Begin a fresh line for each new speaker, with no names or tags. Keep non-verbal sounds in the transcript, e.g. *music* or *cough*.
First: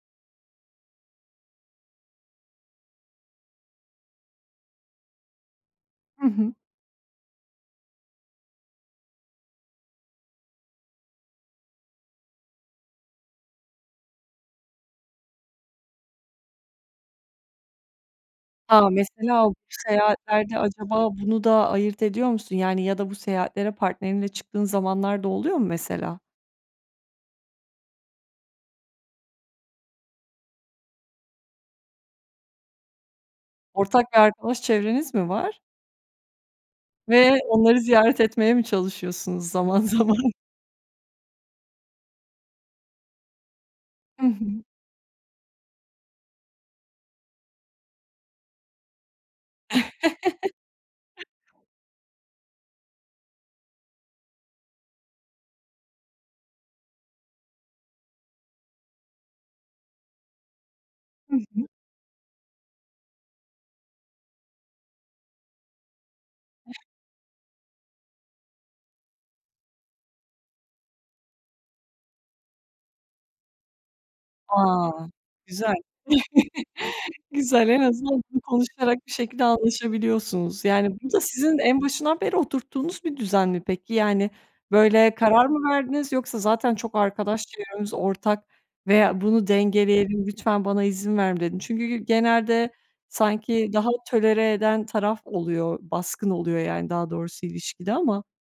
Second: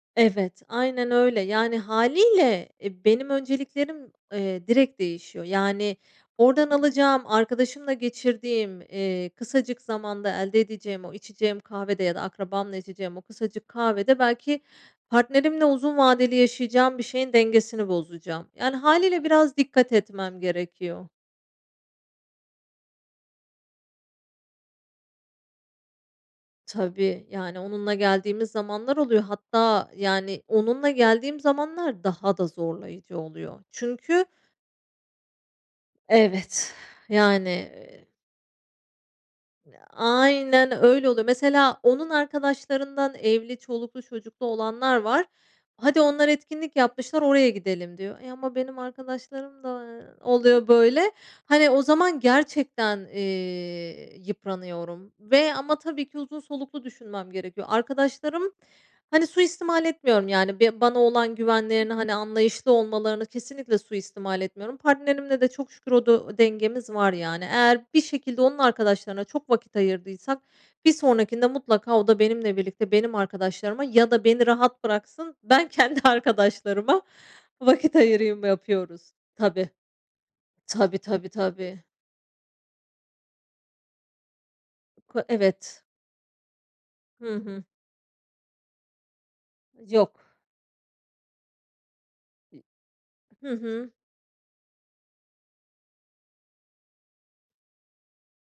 Evet, aynen öyle, yani hâliyle e, benim önceliklerim, eee, direkt değişiyor, yani,
Hı hı.
oradan alacağım arkadaşımla geçirdiğim, eee, kısacık zamanda elde edeceğim o içeceğim kahvede ya da akrabamla içeceğim o kısacık kahvede belki partnerimle uzun vadeli yaşayacağım bir şeyin dengesini bozacağım. Yani
A!
hâliyle
Mesela bu
biraz dikkat etmem
seyahatlerde
gerekiyor.
acaba bunu da ayırt ediyor musun, yani, ya da bu seyahatlere partnerinle çıktığın zamanlar da oluyor mu mesela?
Tabii, yani, onunla geldiğimiz zamanlar oluyor. Hatta yani onunla geldiğim zamanlar daha da zorlayıcı oluyor
Ortak bir
çünkü
arkadaş çevreniz mi var?
Evet *exhales*
Ve
yani
onları
eee
ziyaret etmeye mi çalışıyorsunuz
Iıı,
zaman zaman?
aynen öyle oluyor. Mesela onun arkadaşlarından evli, çoluklu
Hı
çocuklu
hı.
olanlar var. Hadi onlar etkinlik yapmışlar oraya gidelim diyor. Ya ama benim arkadaşlarım da oluyor böyle.
*chuckles*
Hani o zaman gerçekten, eee, yıpranıyorum ve ama tabii ki uzun soluklu düşünmem gerekiyor. Arkadaşlarım, hani, suistimal etmiyorum yani be bana
Hı
olan
hı.
güvenlerini hani anlayışlı olmalarını kesinlikle suistimal etmiyorum. Partnerimle de çok şükür o du
*chuckles*
dengemiz var yani eğer bir şekilde onun arkadaşlarına çok vakit ayırdıysak bir sonrakinde mutlaka o da benimle birlikte benim arkadaşlarıma ya da beni rahat
A!
bıraksın. Ben
Güzel.
kendi arkadaşlarıma
*chuckles* Güzel. En
vakit
azından *unintelligible*
ayırayım
konuşarak
yapıyoruz.
bir şekilde
Tabii.
anlaşabiliyorsunuz. Yani
Tabii,
bu da
tabii,
sizin en
tabii.
başından beri oturttuğunuz bir düzen mi peki? Yani böyle
K
karar mı
evet.
verdiniz yoksa zaten çok
Hı
arkadaş
hı.
çevremiz ortak veya bunu dengeleyelim,
Yok.
lütfen bana izin ver mi dedin? Çünkü
İ
genelde
Hı
sanki daha
hı.
tolere eden taraf oluyor, baskın oluyor yani daha doğrusu ilişkide ama.